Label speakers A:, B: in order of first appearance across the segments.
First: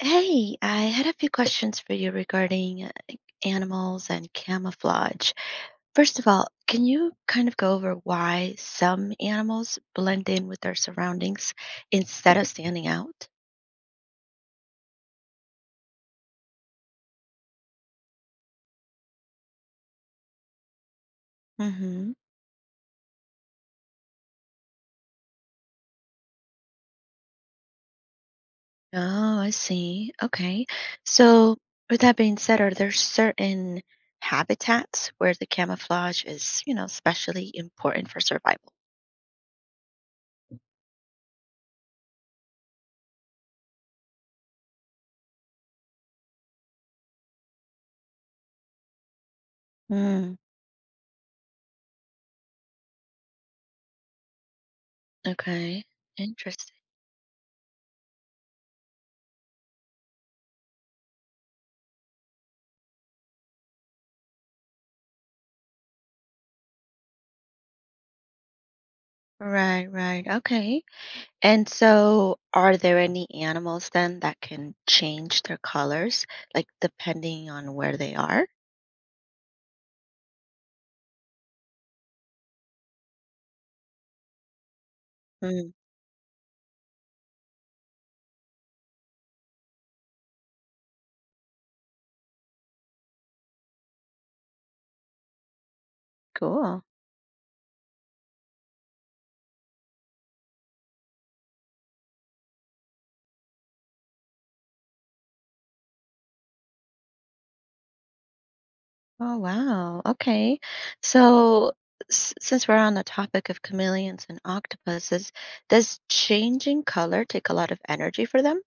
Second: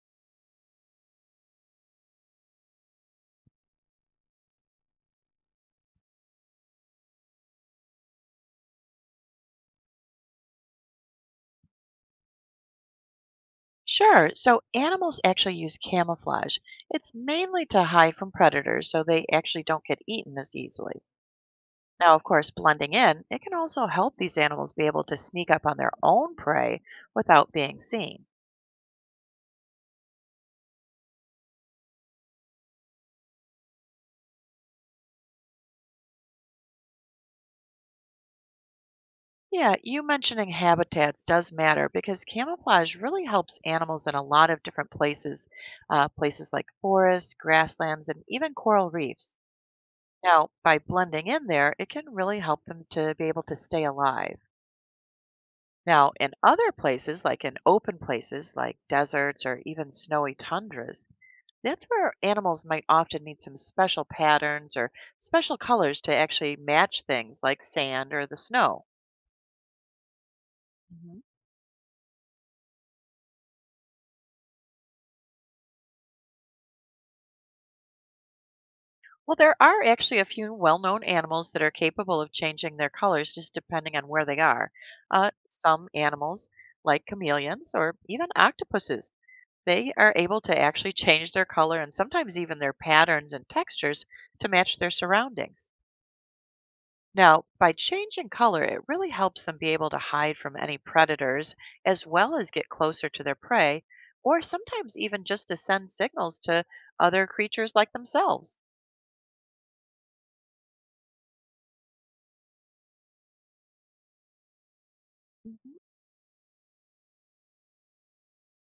A: Hey, I had a few questions for you regarding animals and camouflage. First of all, can you kind of go over why some animals blend in with their surroundings instead of standing out?
B: Sure. So animals actually use camouflage. It's mainly to hide from predators so they actually don't get eaten as easily.
A: Mm-hmm.
B: Now, of course, blending in, it can also help these animals be able to sneak up on their own prey without being seen.
A: Oh, I see. Okay. So, with that being said, are there certain habitats where the camouflage is, especially important for survival?
B: Yeah, you mentioning habitats does matter because camouflage really helps animals in a lot of different places, places like forests, grasslands, and even coral reefs.
A: Mm,
B: Now, by blending in there, it can really help them to be able to stay alive.
A: okay.
B: Now, in other
A: Interesting.
B: places, like in open places like deserts or even snowy tundras, that's where animals might often need some special patterns or special colors to actually match things like sand or the snow.
A: Right, right. Okay.
B: Mhm.
A: And so, are there any animals then that can change their colors, like depending on where they are?
B: Well, there are actually a few well known animals that are capable of changing their colors just depending on where they are. Uh,
A: Mm,
B: some animals, like chameleons or even octopuses, they are able to actually change their color and sometimes even their patterns and textures to match their surroundings.
A: cool.
B: Now, by changing color, it really helps them be able to hide from any predators as well as get closer to their prey, or sometimes even just to send signals to other creatures like themselves.
A: Oh, wow. Okay. So, since we're on the topic of chameleons and octopuses,
B: Mhm.
A: does changing color take a lot of energy for them?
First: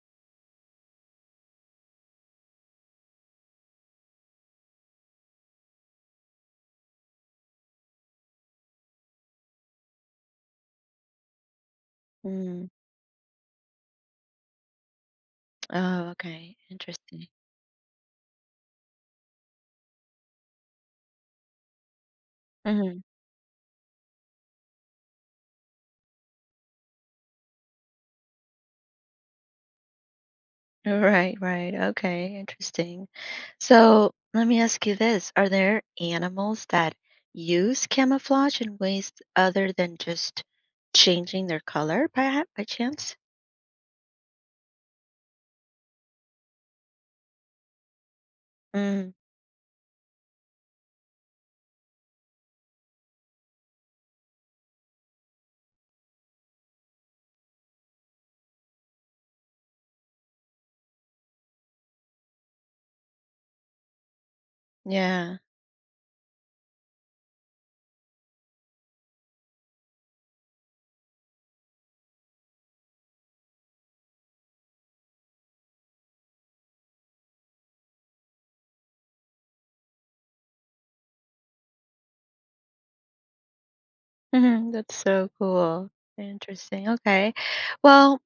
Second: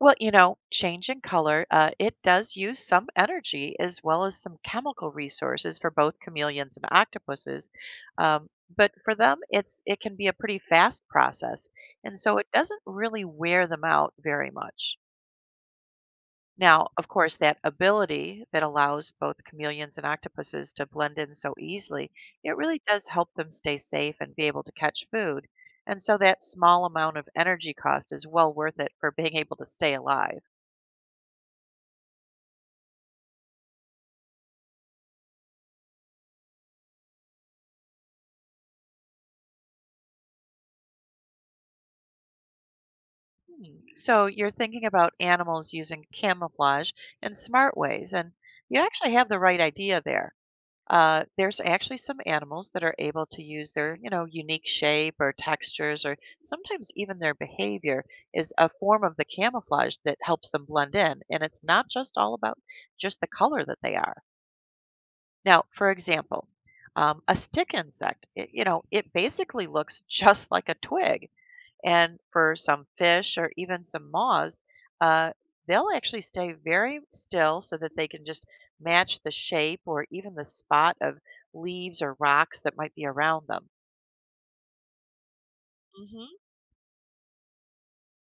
B: Well, changing color, it does use some energy as well as some chemical resources for both chameleons and octopuses. Um, but for them, it can be a pretty fast process, and so it
A: Mm.
B: doesn't really wear them out very much.
A: Oh, okay.
B: Now, of
A: Interesting.
B: course, that ability that allows both chameleons and octopuses to blend in so easily, it really
A: Mhm.
B: does help them stay safe and be able to catch food. And so that small amount of energy cost is well worth it for being able to stay alive.
A: Right, right. Okay, interesting. So let me ask you this. Are there animals that use camouflage in ways other than just changing their color by, chance?
B: Hmm. So you're thinking about animals using camouflage in smart ways, and you
A: Mm,
B: actually have the right idea there. There's actually some animals that are able to use their, unique shape or textures, or sometimes even their behavior is a form of the camouflage that helps them blend in. And it's not just all about just the color that they are.
A: yeah.
B: Now, for example, a stick insect, it, it basically looks just like a twig, and for some fish or even some moths, uh, they'll actually stay very still so that they can just match the shape or even the spot of leaves or rocks that might be around them.
A: That's so cool.
B: Hmm.
A: Interesting. Okay. Well,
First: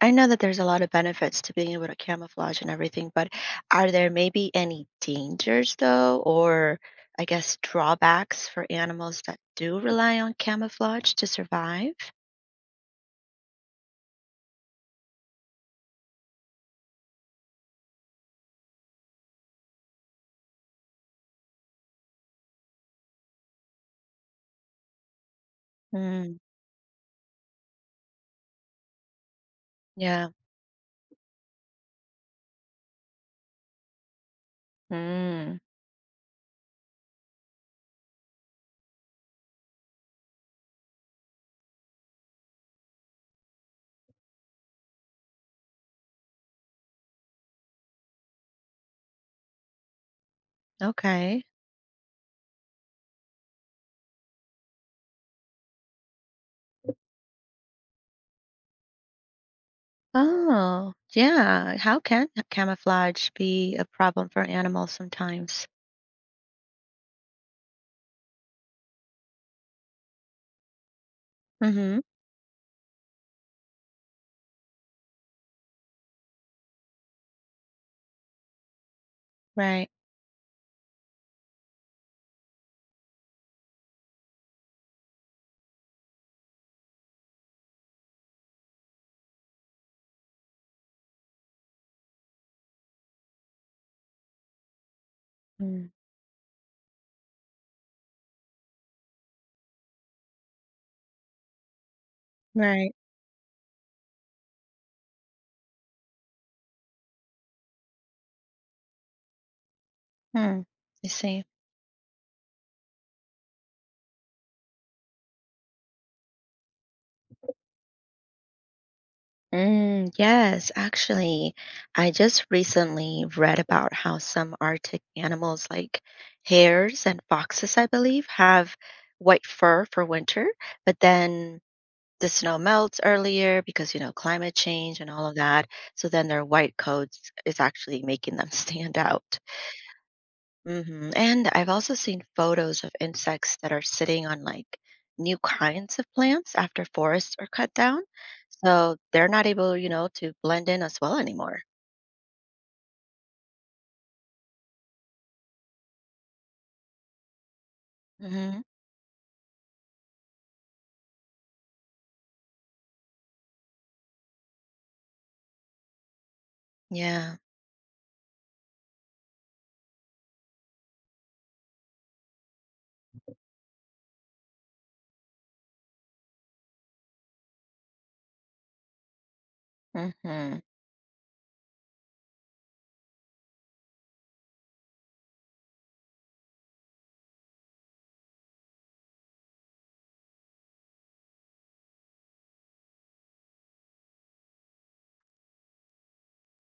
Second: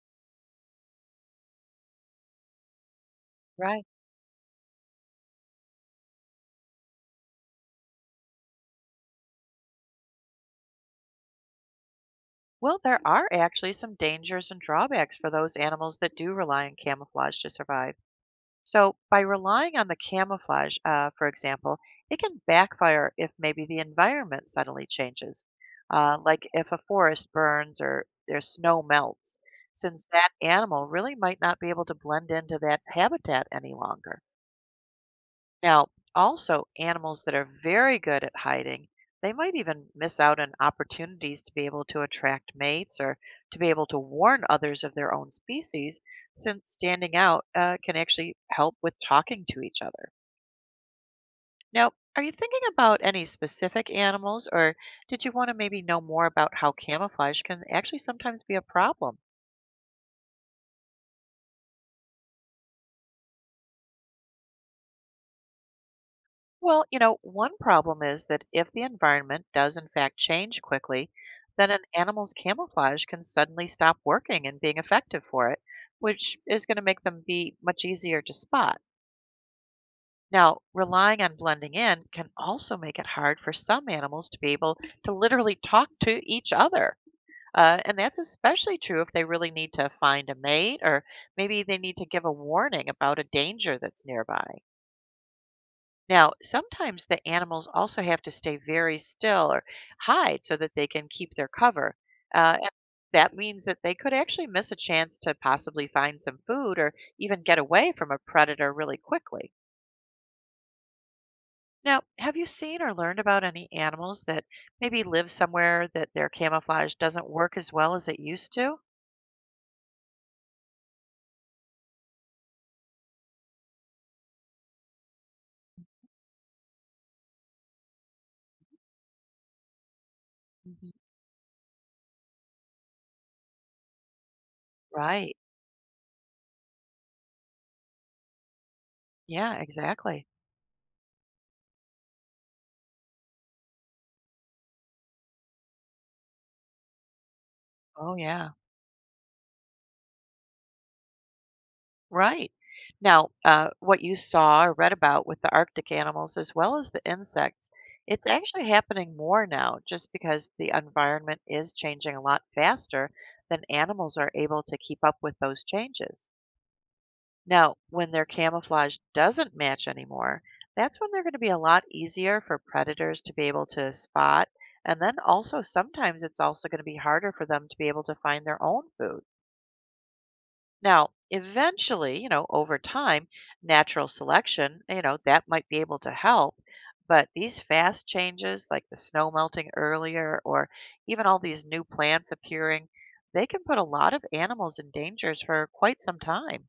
A: I know that there's a lot of benefits to being able to camouflage and everything, but
B: Right.
A: are there maybe any dangers though, or I guess drawbacks for animals that do rely on camouflage to survive?
B: Well, there are actually some dangers and drawbacks for those animals that do rely on camouflage to survive. So, by relying on the camouflage, for example, it can backfire if maybe the environment suddenly changes,
A: Mm,
B: like if a forest burns or there's snow melts, since
A: yeah.
B: that animal really might not be able to blend into that habitat any longer.
A: Mm,
B: Now, also animals that are very good at hiding, they might even miss out on opportunities to be able to attract mates or to be able to warn others of their own species, since standing out can actually help with talking to each other.
A: okay.
B: Now, are you thinking about any specific animals, or did you want to maybe know more about how camouflage can actually sometimes be a problem?
A: Oh, yeah. How can camouflage be a problem for animals sometimes?
B: Well, one problem is that if the environment does in fact change quickly, then an
A: Mm-hmm.
B: animal's camouflage can suddenly stop working and being effective for it, which is going to make them be much easier to spot.
A: Right.
B: Now, relying on blending in can also make it hard for some animals to be able to literally talk to each other. And that's especially true if they really need to find a mate or maybe they need to give a warning about a danger that's nearby.
A: Mm,
B: Now, sometimes the animals also have to stay very still or hide so that they can keep their cover. And
A: right.
B: that means that they could actually miss a chance to possibly find some food or even get away from a predator really quickly.
A: Hmm. I see.
B: Now, have you seen or learned about any animals that maybe live somewhere that their camouflage doesn't work as well as it used to?
A: Mm, yes, actually, I just recently read about how some Arctic animals like hares and foxes, I believe, have white fur for winter,
B: Mhm.
A: but then the snow melts earlier because, climate change and all of
B: Right.
A: that. So then their white coats is actually making them stand out.
B: Yeah, exactly.
A: Hmm. And I've also seen photos of insects that are sitting on like new kinds of plants after forests are cut down.
B: Oh, yeah.
A: So they're not able, to blend in as well anymore.
B: Right. Now, what you saw or read about with the Arctic animals as well as the insects, it's
A: Hmm.
B: actually happening more now just because the environment is changing a lot faster than animals are able to keep up with those changes.
A: Yeah.
B: Now, when their camouflage doesn't match anymore, that's when they're going to be a lot easier for predators to be able to spot. And then also, sometimes it's also going to be harder for them to be able to find their own food.
A: Hmm.
B: Now, eventually, over time, natural selection, that might be able to help. But these fast changes, like the snow melting earlier or even all these new plants appearing, they can put a lot of animals in dangers for quite some time.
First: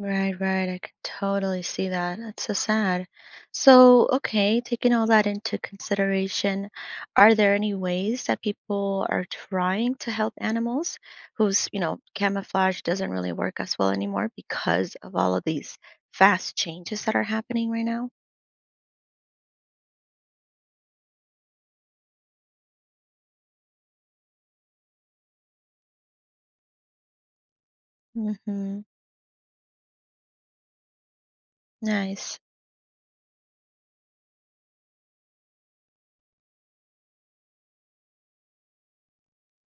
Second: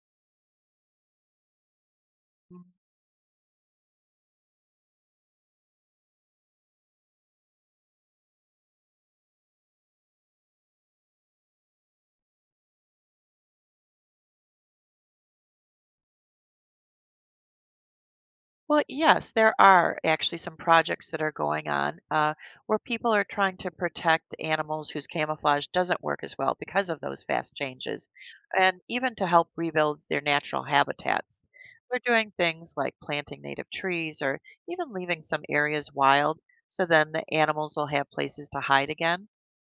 A: Right, right. I could totally see that. That's so sad. So, okay, taking all that into consideration, are there any ways that people are trying to help animals whose, camouflage doesn't really work as well anymore because of all of these fast changes that are happening right now?
B: Well, yes, there are actually some projects that are going on where people are trying to protect animals whose camouflage doesn't work as well because of those fast changes,
A: Mm-hmm.
B: and even to help rebuild their natural habitats. They're doing
A: Nice.
B: things like planting native trees or even leaving some areas wild so then the animals will have places to hide again.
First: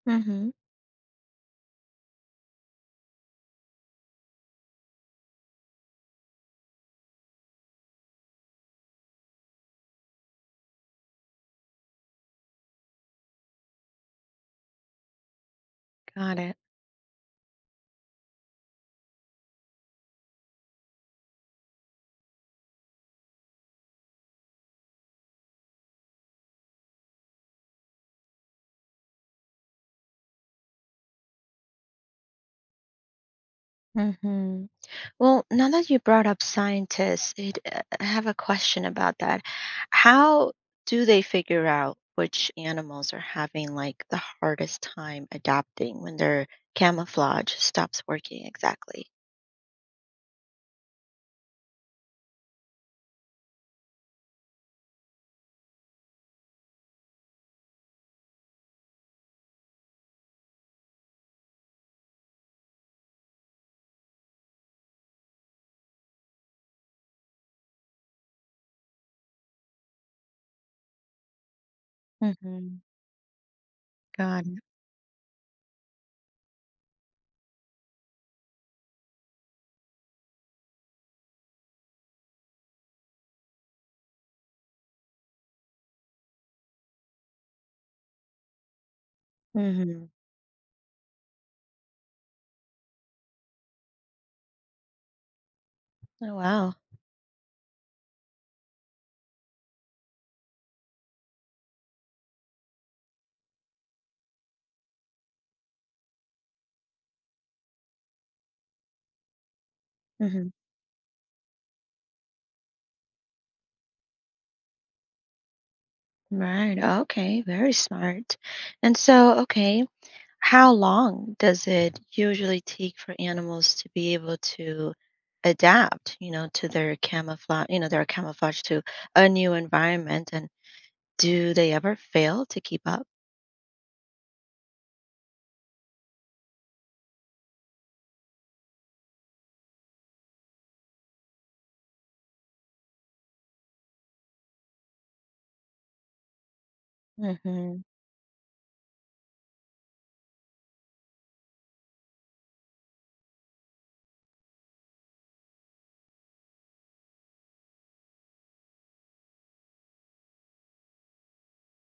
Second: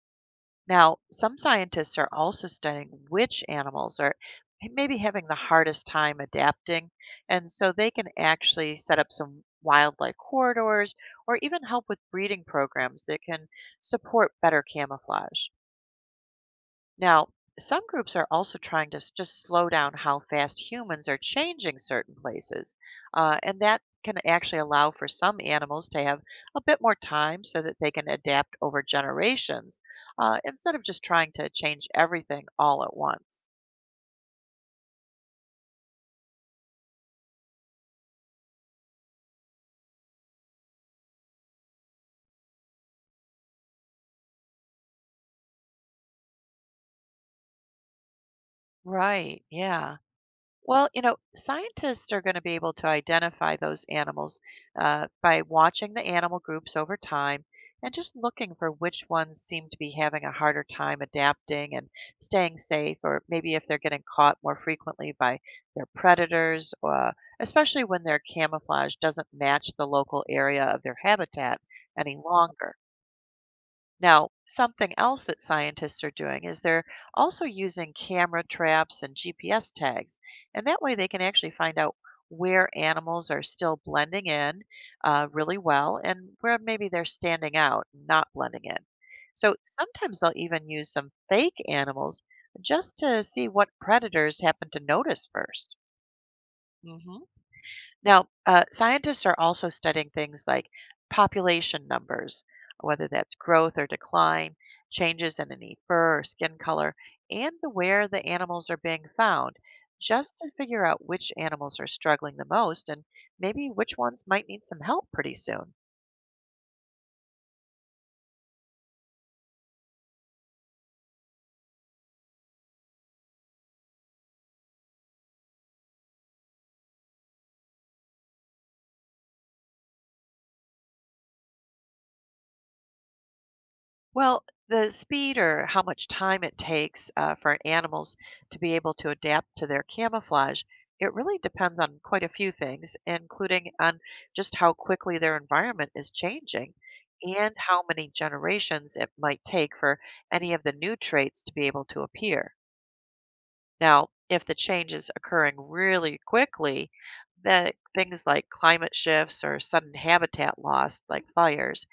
A: Mm-hmm.
B: Now, some scientists are also studying which animals are maybe having the hardest time adapting, and so they can actually set up some wildlife corridors or even help with breeding programs that can support better camouflage.
A: Got it.
B: Now, some groups are also trying to just slow down how fast humans are changing certain places, and that can actually allow for some animals to have a bit more time so that they can adapt over generations instead of just trying to change everything all at once.
A: Mm-hmm. Well, now that you brought up scientists, I have a question about that. How do they figure out which animals are having like the hardest time adapting when their camouflage stops working exactly?
B: Right. Yeah. Well, scientists are going to be able to identify those animals by watching the animal groups over time and just looking for which ones seem to be having a harder time adapting and staying safe, or maybe if they're getting caught more frequently by their predators, especially when their camouflage doesn't match the local area of their habitat any longer.
A: Mm-hmm.
B: Now,
A: God.
B: something else that scientists are doing is they're also using camera traps and GPS tags. And that way they can actually find out where animals are still blending in really well and where maybe they're standing out, not blending in. So
A: Hmm.
B: sometimes they'll even use some fake animals just to see what predators happen to notice 1st.
A: Oh, wow.
B: Now, scientists are also studying things like population numbers, whether that's growth or decline, changes in any fur or skin color, and the where the animals are being found, just
A: Hmm.
B: to figure out which animals are struggling the most and maybe which ones might need some help pretty soon.
A: Right. Okay. Very smart. And so, okay. How long does it usually take for animals to be able to adapt, to their camouflage, their camouflage to a new environment? And do they ever fail to keep up?
B: Well, the speed or how much time it takes for animals to be able to adapt to their camouflage, it really depends on quite a few things, including on just how quickly their environment is changing and
A: Mm-hmm.
B: how many generations it might take for any of the new traits to be able to appear. Now, if the change is occurring really quickly, that things like climate shifts or sudden habitat loss, like fires,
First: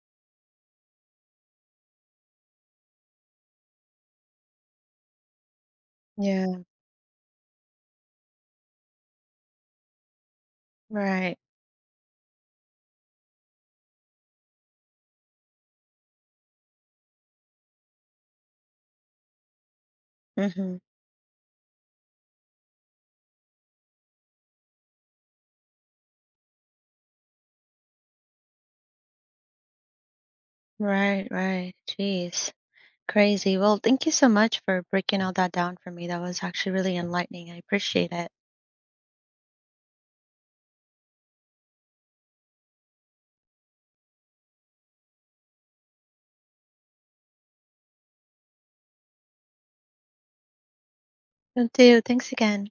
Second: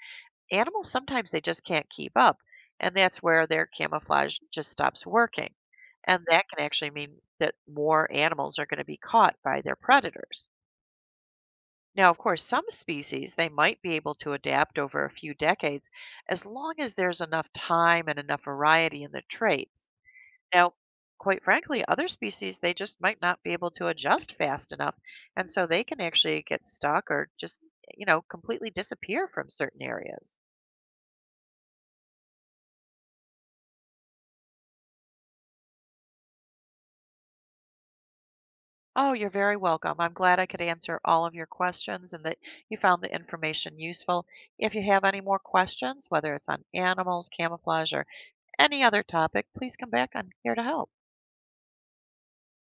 B: animals sometimes they just can't keep up, and that's where their camouflage just stops working. And that
A: Yeah,
B: can actually mean that more animals are going to be caught by their predators.
A: right.
B: Now, of course, some species they might be able to adapt over a few decades as long as there's enough time and enough variety in the traits. Now,
A: Mm-hmm.
B: quite frankly, other species they just might not be able to adjust fast enough, and so they can actually get stuck or just, completely disappear from certain areas.
A: Right, right. Jeez, crazy. Well, thank you so much for breaking all that down for me. That was actually really enlightening. I appreciate it.
B: Oh, you're very welcome. I'm glad I could answer all of your questions and that you found the information useful. If you have any more questions, whether it's on animals, camouflage, or any other topic, please come back. I'm here to help.
A: Thank you. Thanks again.